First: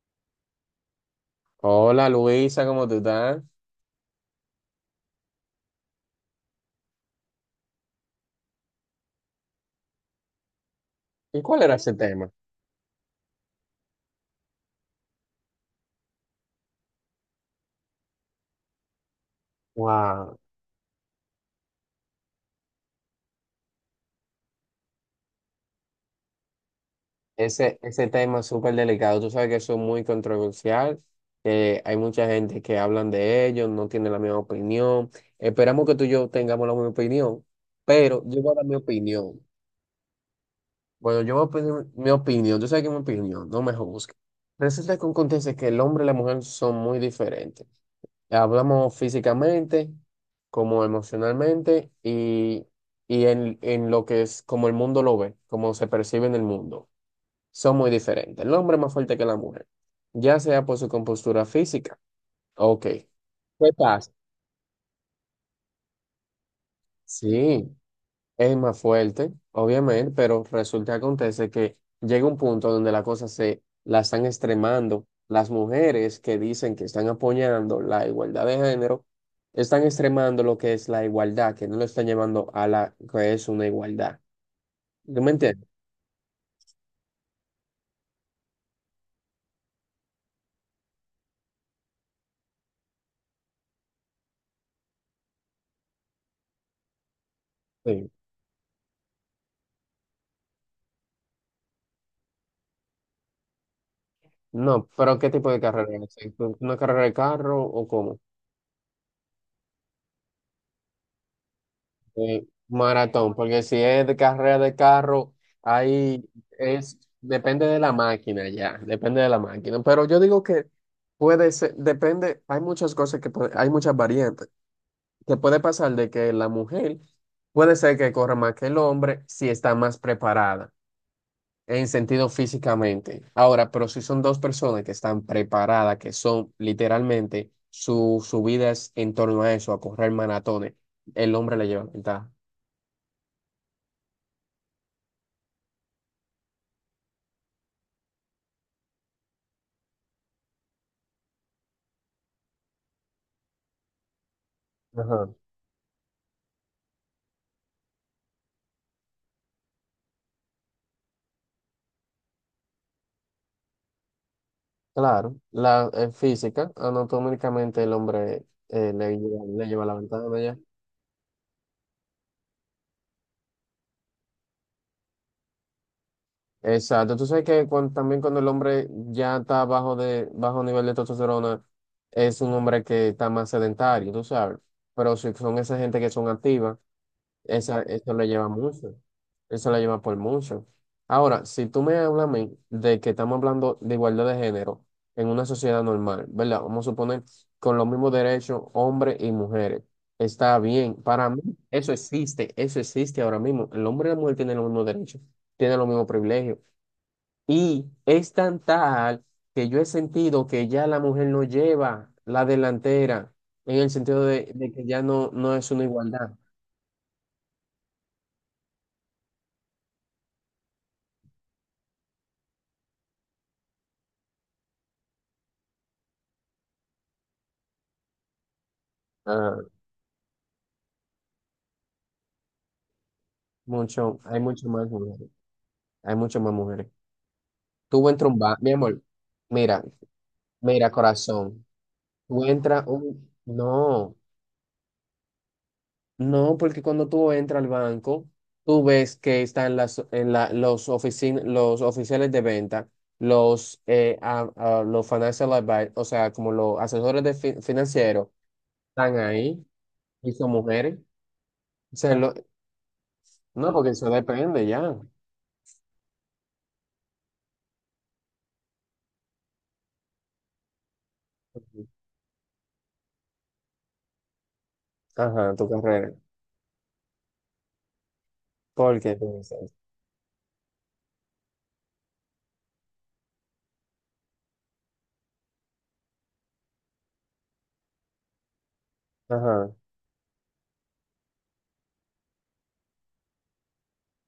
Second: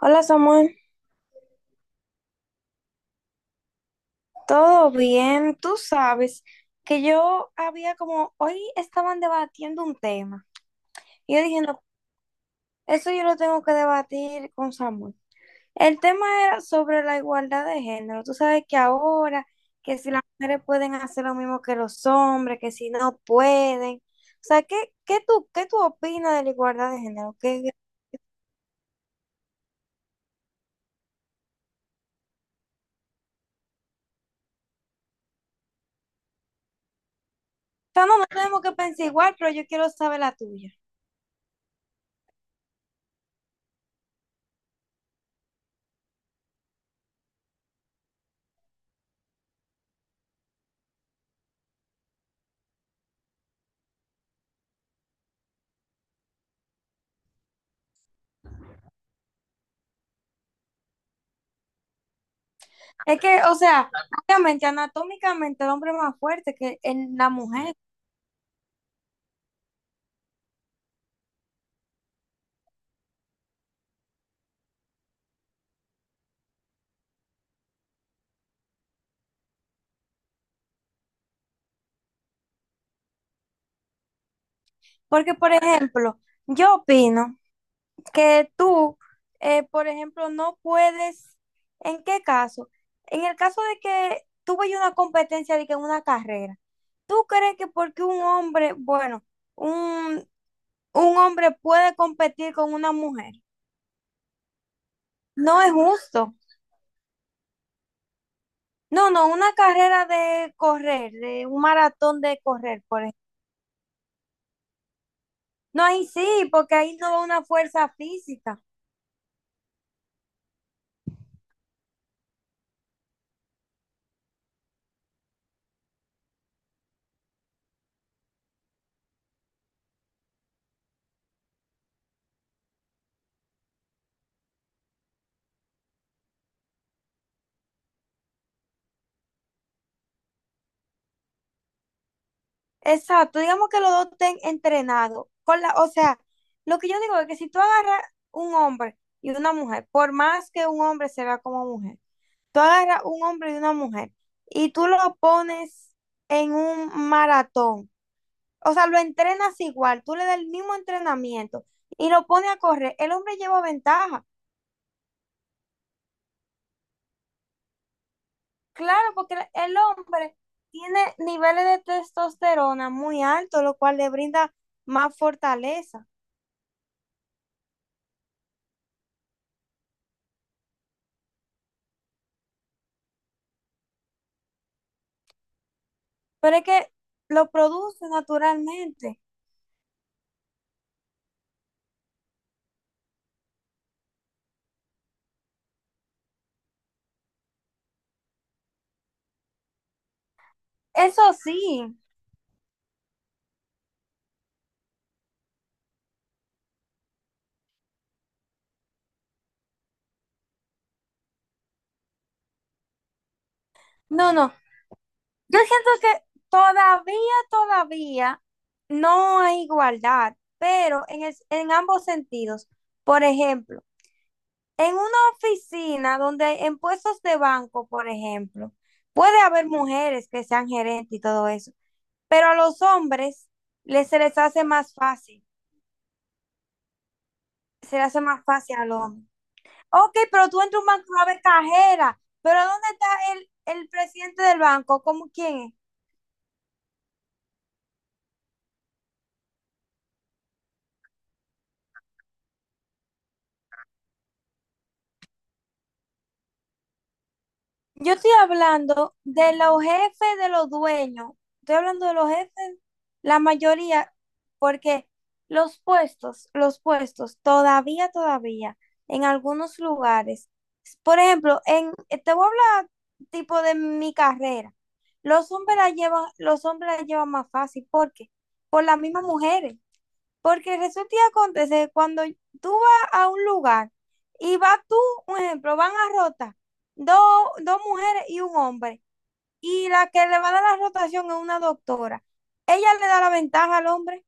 Hola Samuel, Hola Luisa, ¿cómo tú estás? ¿todo bien? Tú sabes que yo había como, hoy estaban debatiendo un tema. Y ¿Y yo dije, cuál era no, ese tema? eso yo lo tengo que debatir con Samuel. El tema era sobre la igualdad de género. Tú sabes que ahora, que si las Wow, mujeres pueden hacer lo mismo que los hombres, que si no pueden. O sea, ¿qué, qué tú opinas de la igualdad de género? ¿Qué ese tema es súper delicado. Tú sabes que eso es muy controversial, que hay mucha gente que hablan de ello, no tiene la misma opinión. Esperamos que tú y yo tengamos la misma opinión, Chama, pero no yo voy a tenemos dar mi que pensar igual, opinión. pero yo quiero saber la tuya. Bueno, yo voy a pedir mi opinión, tú sabes que es mi opinión, no me juzgues. Resulta que acontece que el hombre y la mujer son muy diferentes. Hablamos físicamente, como emocionalmente y en lo que es como el mundo lo ve, como se percibe en el mundo. Son muy diferentes. El hombre es más fuerte que la mujer, ya sea por su compostura física. Ok, Es que, o ¿qué sea, pasa? obviamente, anatómicamente el hombre es más fuerte que la mujer. Sí. Es más fuerte, obviamente, pero resulta que acontece que llega un punto donde la cosa se la están extremando. Las mujeres que dicen que están apoyando la igualdad de género, están extremando lo que es la igualdad, que no lo están llevando a la que es una igualdad. ¿Tú me Porque, por entiendes? ejemplo, yo opino. Que tú, por ejemplo, no puedes, ¿en qué caso? En el caso de que tú vayas a una competencia de que en una carrera, ¿tú crees que porque Sí. un hombre, bueno, un, un hombre puede competir con una mujer? No, pero ¿qué tipo de No es carrera es? Es? justo. ¿Una carrera de carro o cómo? No, no, una carrera de correr, de un maratón de correr, por ejemplo. Maratón, porque si es de carrera de carro, No, ahí ahí sí, porque ahí es, no va una depende de fuerza la máquina física. ya, depende de la máquina. Pero yo digo que puede ser, depende, hay muchas cosas hay muchas variantes, que puede pasar de que la mujer puede ser que corra más que el hombre si está más preparada. En sentido físicamente. Ahora, pero si son dos personas que están preparadas, que son literalmente su vida es en torno a eso, a correr maratones, el hombre le lleva ventaja. Exacto, digamos que los dos estén entrenados. Con la, o sea, lo que yo digo es que si tú agarras un hombre y una mujer, por más que un hombre se vea como mujer, tú agarras un hombre y una mujer y tú lo Ajá. pones en un maratón, o sea, lo entrenas igual, tú le das el mismo entrenamiento y lo pones a correr, el hombre lleva ventaja. Claro, la física, anatómicamente el hombre eh, Claro, le, porque el lleva le el lleva la hombre ventana ya. tiene niveles de testosterona muy altos, lo cual le brinda más fortaleza. Exacto, tú sabes que también cuando el hombre ya está bajo nivel de testosterona, es un hombre que está más sedentario, tú sabes. Pero si son esa gente que son Pero es activas, que lo esa, produce eso lo lleva mucho. naturalmente. Eso lo lleva por mucho. Ahora, si tú me hablas a mí de que estamos hablando de igualdad de género en una sociedad normal, ¿verdad? Vamos a suponer con los mismos derechos hombres y mujeres. Está bien. Eso Para mí, eso sí. existe. Eso existe ahora mismo. El hombre y la mujer tienen los mismos derechos, tienen los mismos privilegios. Y es tan tal que yo he sentido que ya la mujer no lleva la delantera en el sentido No, no. De que ya no Yo es una siento que igualdad. todavía no hay igualdad, pero en en ambos sentidos. Por ejemplo, en una oficina donde en puestos de banco, por ejemplo, puede Ah, haber mujeres que sean gerentes y todo eso, pero a los hombres se mucho, les hay hace mucho más más mujeres, fácil. hay mucho más mujeres. Se les Tú hace entras un más bar, mi fácil al amor, hombre. mira, Ok, pero tú entras a un mira, banco a ver corazón, cajera, tú pero entras ¿dónde está un, el, el no, presidente del banco? ¿Cómo quién es? no, porque cuando tú entras al banco, tú ves que están los los oficiales de venta, los, a- los financial advi- o sea, como los asesores de Yo financieros, estoy hablando están de ahí los y jefes de son los mujeres. dueños, estoy O hablando de sea, los lo- jefes, la no, porque eso mayoría, depende ya. porque los puestos, todavía, todavía, en algunos lugares, por ejemplo, en, te voy a hablar tipo de mi carrera, Ajá, tu carrera. Los hombres la llevan más fácil, ¿por qué? Por las ¿Por qué mismas tú dices? mujeres. Porque resulta y acontece, cuando tú vas a un lugar y vas tú, un ejemplo, van a rotar dos, dos mujeres y un hombre, Ajá. y la que le va a dar la rotación es una doctora, ella le da la ventaja al hombre,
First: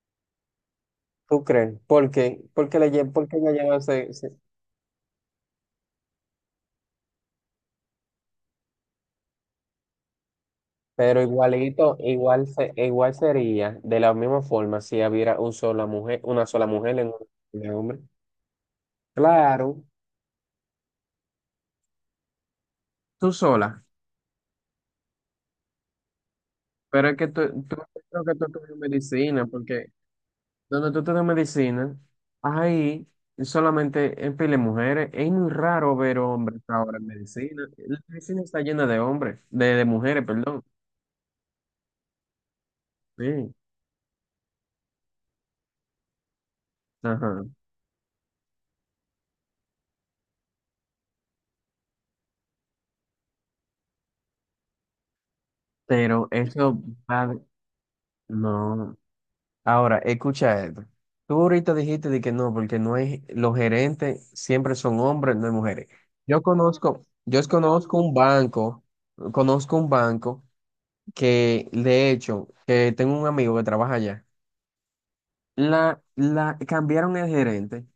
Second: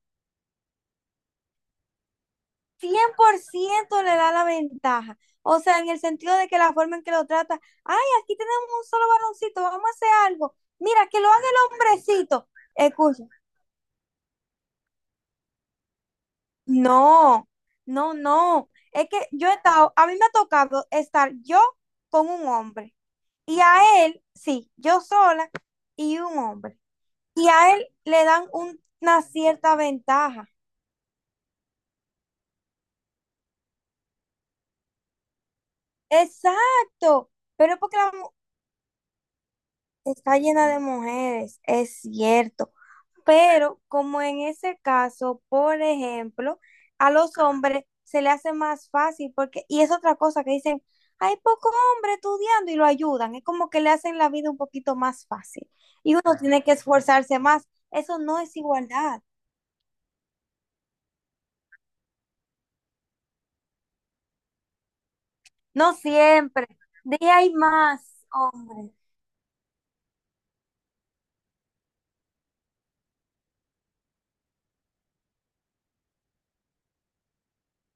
¿Tú crees? ¿Por qué? Cien Porque por ella lleva ciento le da la ventaja. O sea, en el sentido de que la forma en que lo trata, ay, aquí tenemos un solo varoncito, vamos a hacer algo. Mira, que pero lo haga el igualito, hombrecito. Igual Escucha, sería de la misma forma si hubiera un sola mujer, una sola mujer en No, un en hombre. no, no. Es que yo he Claro, estado, a mí me ha tocado estar yo con un hombre tú y sola. a él, sí, yo sola y un hombre. Pero es que tú, Y a tú él creo le que tú dan estudias una medicina, cierta porque ventaja. donde tú estudias medicina, ahí solamente en pile mujeres. Es muy raro ver hombres ahora en Exacto. medicina. Pero es porque La medicina está llena de hombres, de mujeres, está perdón. llena de mujeres, es cierto. Sí, Pero como en ese caso, por ejemplo, a los ajá. hombres se le hace más fácil porque, y es otra cosa que dicen, hay poco hombre estudiando y lo ayudan, es como que le hacen la vida un poquito más fácil y Pero uno tiene que eso va, esforzarse más. Eso no es no. igualdad, Ahora, escucha esto. Tú ahorita dijiste de que no, porque no hay, los gerentes siempre son hombres, no hay mujeres. no Yo siempre. conozco, De ahí yo hay conozco más un banco, hombres. Conozco un banco que, de hecho, que tengo un amigo que trabaja allá. Cambiaron el gerente.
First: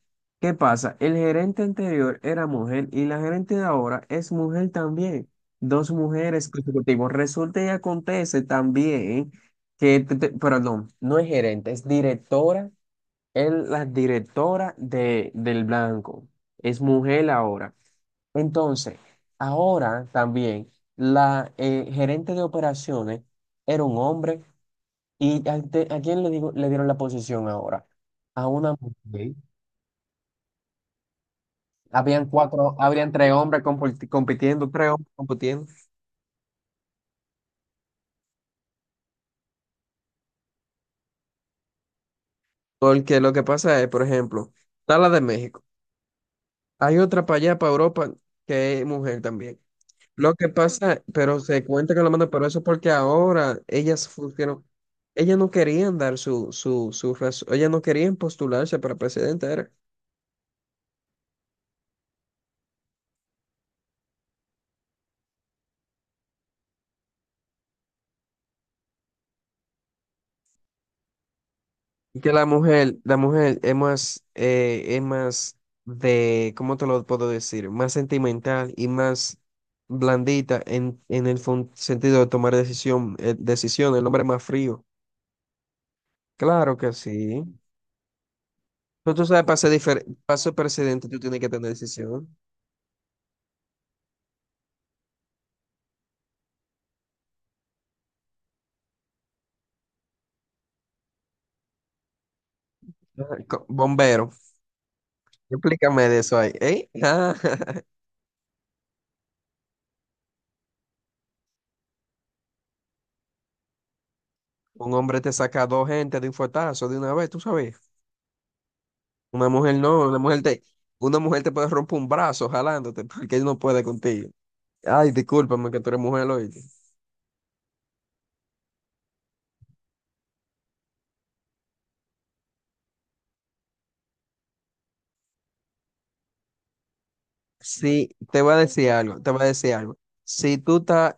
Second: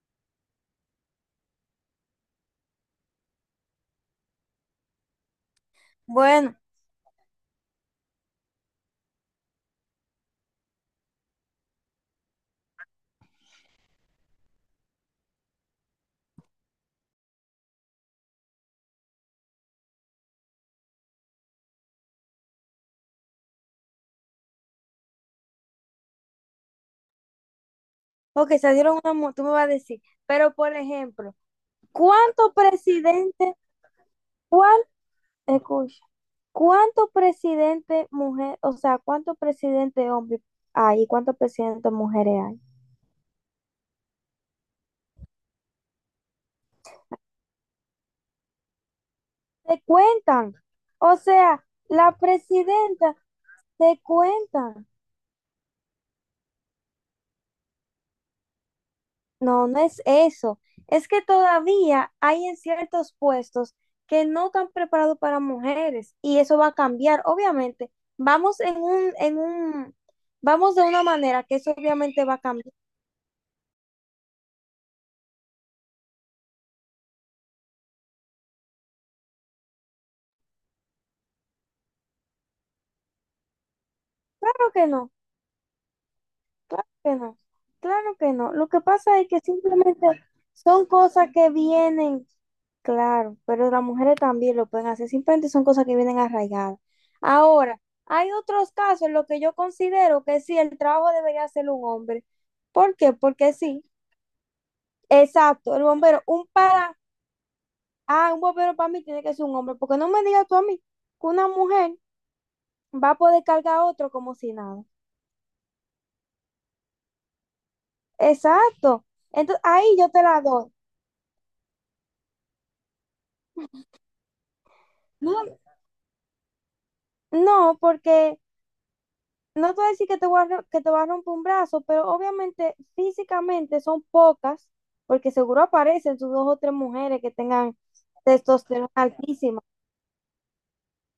¿Qué pasa? El gerente anterior era mujer y la gerente de ahora es mujer también. Dos mujeres Bueno, consecutivas. Resulta y acontece también que, perdón, no es gerente, es directora, es la directora de, del Blanco. Es mujer ahora. Entonces, ahora también la gerente de operaciones era un hombre. ¿Y a quién le, digo, le dieron la posición ahora? A porque se una dieron una, mujer. Tú me vas a decir, pero por ejemplo, ¿cuántos Habrían tres presidentes? hombres compitiendo, tres hombres compitiendo. Escucha, ¿cuántos presidentes mujer, o sea, cuántos presidentes hombres hay y cuántos presidentes mujeres hay? Porque lo que pasa es, por ejemplo, está la de México. Hay otra para allá, para Europa, que es mujer también. Te Lo que cuentan. pasa, O pero se sea, cuenta con la la mano, pero eso es porque presidenta ahora te ellas funcionan, cuentan. ellas no querían dar su, su, su raz- ellas no querían postularse para presidente, No, era. no es eso. Es que todavía hay en ciertos puestos que no están preparados para mujeres y eso va a cambiar, obviamente. Vamos en vamos de una manera que eso Y obviamente que va a cambiar. La mujer es más de, ¿cómo te lo puedo decir? Más sentimental y más blandita en el sentido de tomar decisiones, el hombre es más Claro frío. que no. Claro Claro que que no, sí. claro que no. Lo que Pero pasa tú es que sabes, simplemente para ser son presidente, tú cosas tienes que que tener vienen, decisión. claro, pero las mujeres también lo pueden hacer, simplemente son cosas que vienen arraigadas. Ahora, hay otros casos en los que yo considero que sí, el trabajo debería hacerlo un hombre. ¿Por qué? Ajá. Porque sí, Bombero. exacto, el Explícame de bombero, eso ahí. ¿Eh? Ah, ah, un bombero para mí tiene que ser un hombre, porque no me digas tú a mí que una mujer va a poder cargar a otro como si nada. un hombre te saca dos gente de un fuetazo de una vez, tú sabes. Exacto. Una Entonces, mujer ahí no, yo te la doy. una mujer te puede romper un brazo jalándote porque él no puede contigo. Ay, No, discúlpame que tú eres mujer, oíste. No, porque no te voy a decir que te voy a ro- que te va a romper un brazo, pero obviamente físicamente son pocas, porque seguro aparecen sus dos o tres mujeres que tengan Sí, te voy a testosterona decir algo, te voy a altísima decir algo. Si tú estás,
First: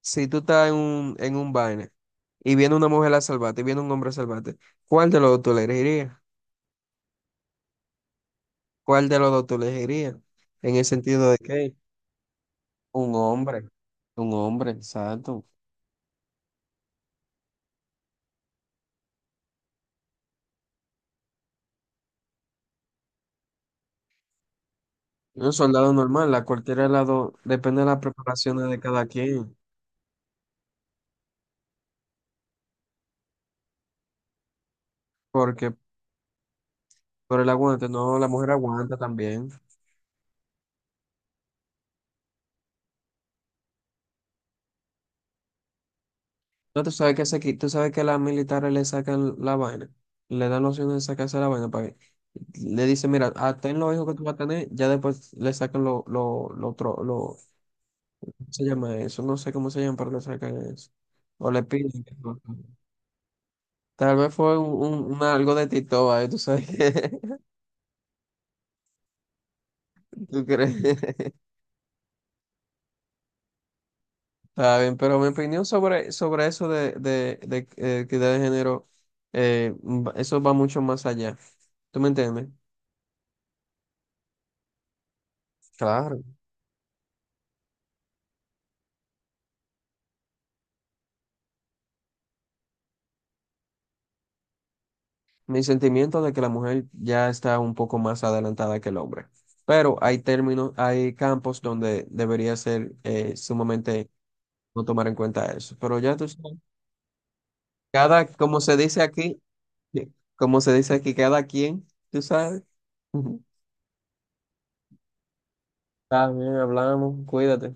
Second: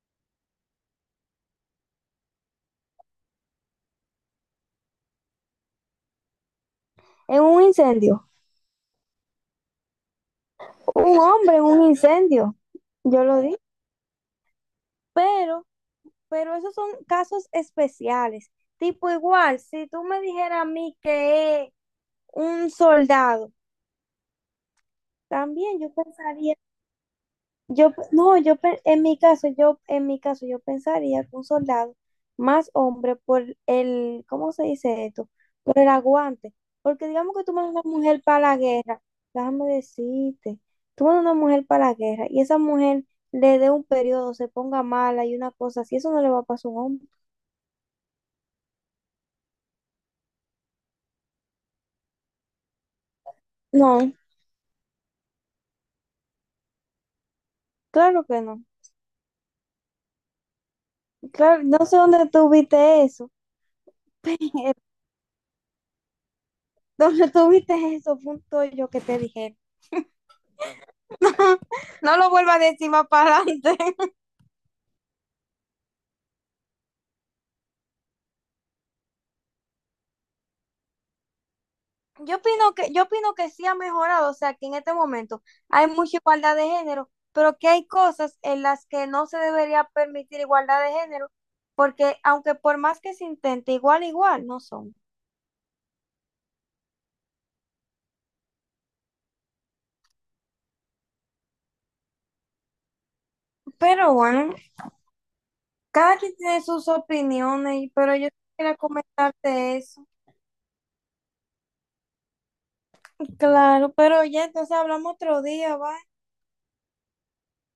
si tú estás en un vaina y viene una mujer a salvarte y viene un hombre a salvarte, ¿cuál de los dos tú elegirías? en un incendio. ¿Cuál de los dos tú elegirías? En el Un sentido de hombre en que un incendio, un yo lo digo. hombre, un hombre, exacto. Pero, pero esos son casos especiales. Tipo igual, si tú me dijeras a mí que es un soldado, Un también yo soldado normal, a pensaría. cualquier lado, depende de Yo, la pe- no, yo preparación de pe- en cada mi caso, quien, en mi caso, yo pensaría que un soldado más hombre por el, ¿cómo se dice esto? porque Por el aguante. Porque digamos por que el tú mandas aguante, una no, mujer la para mujer la aguanta guerra, también. déjame decirte, tú mandas una mujer para la guerra y esa mujer le dé un periodo, se ponga mala y una cosa así, eso no le va a pasar a un No, tú hombre. sabes que se, tú sabes que a las militares le sacan la vaina, le dan la opción de sacarse la vaina para que le dicen, mira, ah, ten los hijos No, que tú vas a tener, ya después le sacan lo otro, lo, claro ¿cómo que no. se llama eso? No sé cómo se llama, pero le sacan eso. O le Claro, no sé piden que dónde lo tú hagan. viste eso. Tal vez fue un algo de Tito, ahí, tú sabes que, ¿Dónde tú viste eso? Punto yo que te dije. tú crees. No lo vuelvas a decir más para adelante. Está bien, pero mi opinión sobre eso de, equidad de género, eso va mucho más allá. ¿Tú me entiendes? Yo opino que sí ha mejorado, o sea, que en este momento hay mucha Claro. igualdad de género, pero que hay cosas en las que no se debería permitir igualdad de género, porque aunque por más que se intente, igual, igual, no son. Mi sentimiento de que la mujer ya está un poco más adelantada que el hombre. Pero hay términos, hay campos donde debería ser sumamente Pero bueno, no tomar en cuenta eso. Pero ya cada tú quien sabes, tiene sus opiniones, pero cada, yo como se quería dice aquí, comentarte eso. como se dice aquí, cada quien, tú sabes. Claro, pero ya entonces hablamos otro día, ¿va? Está bien, hablamos, cuídate.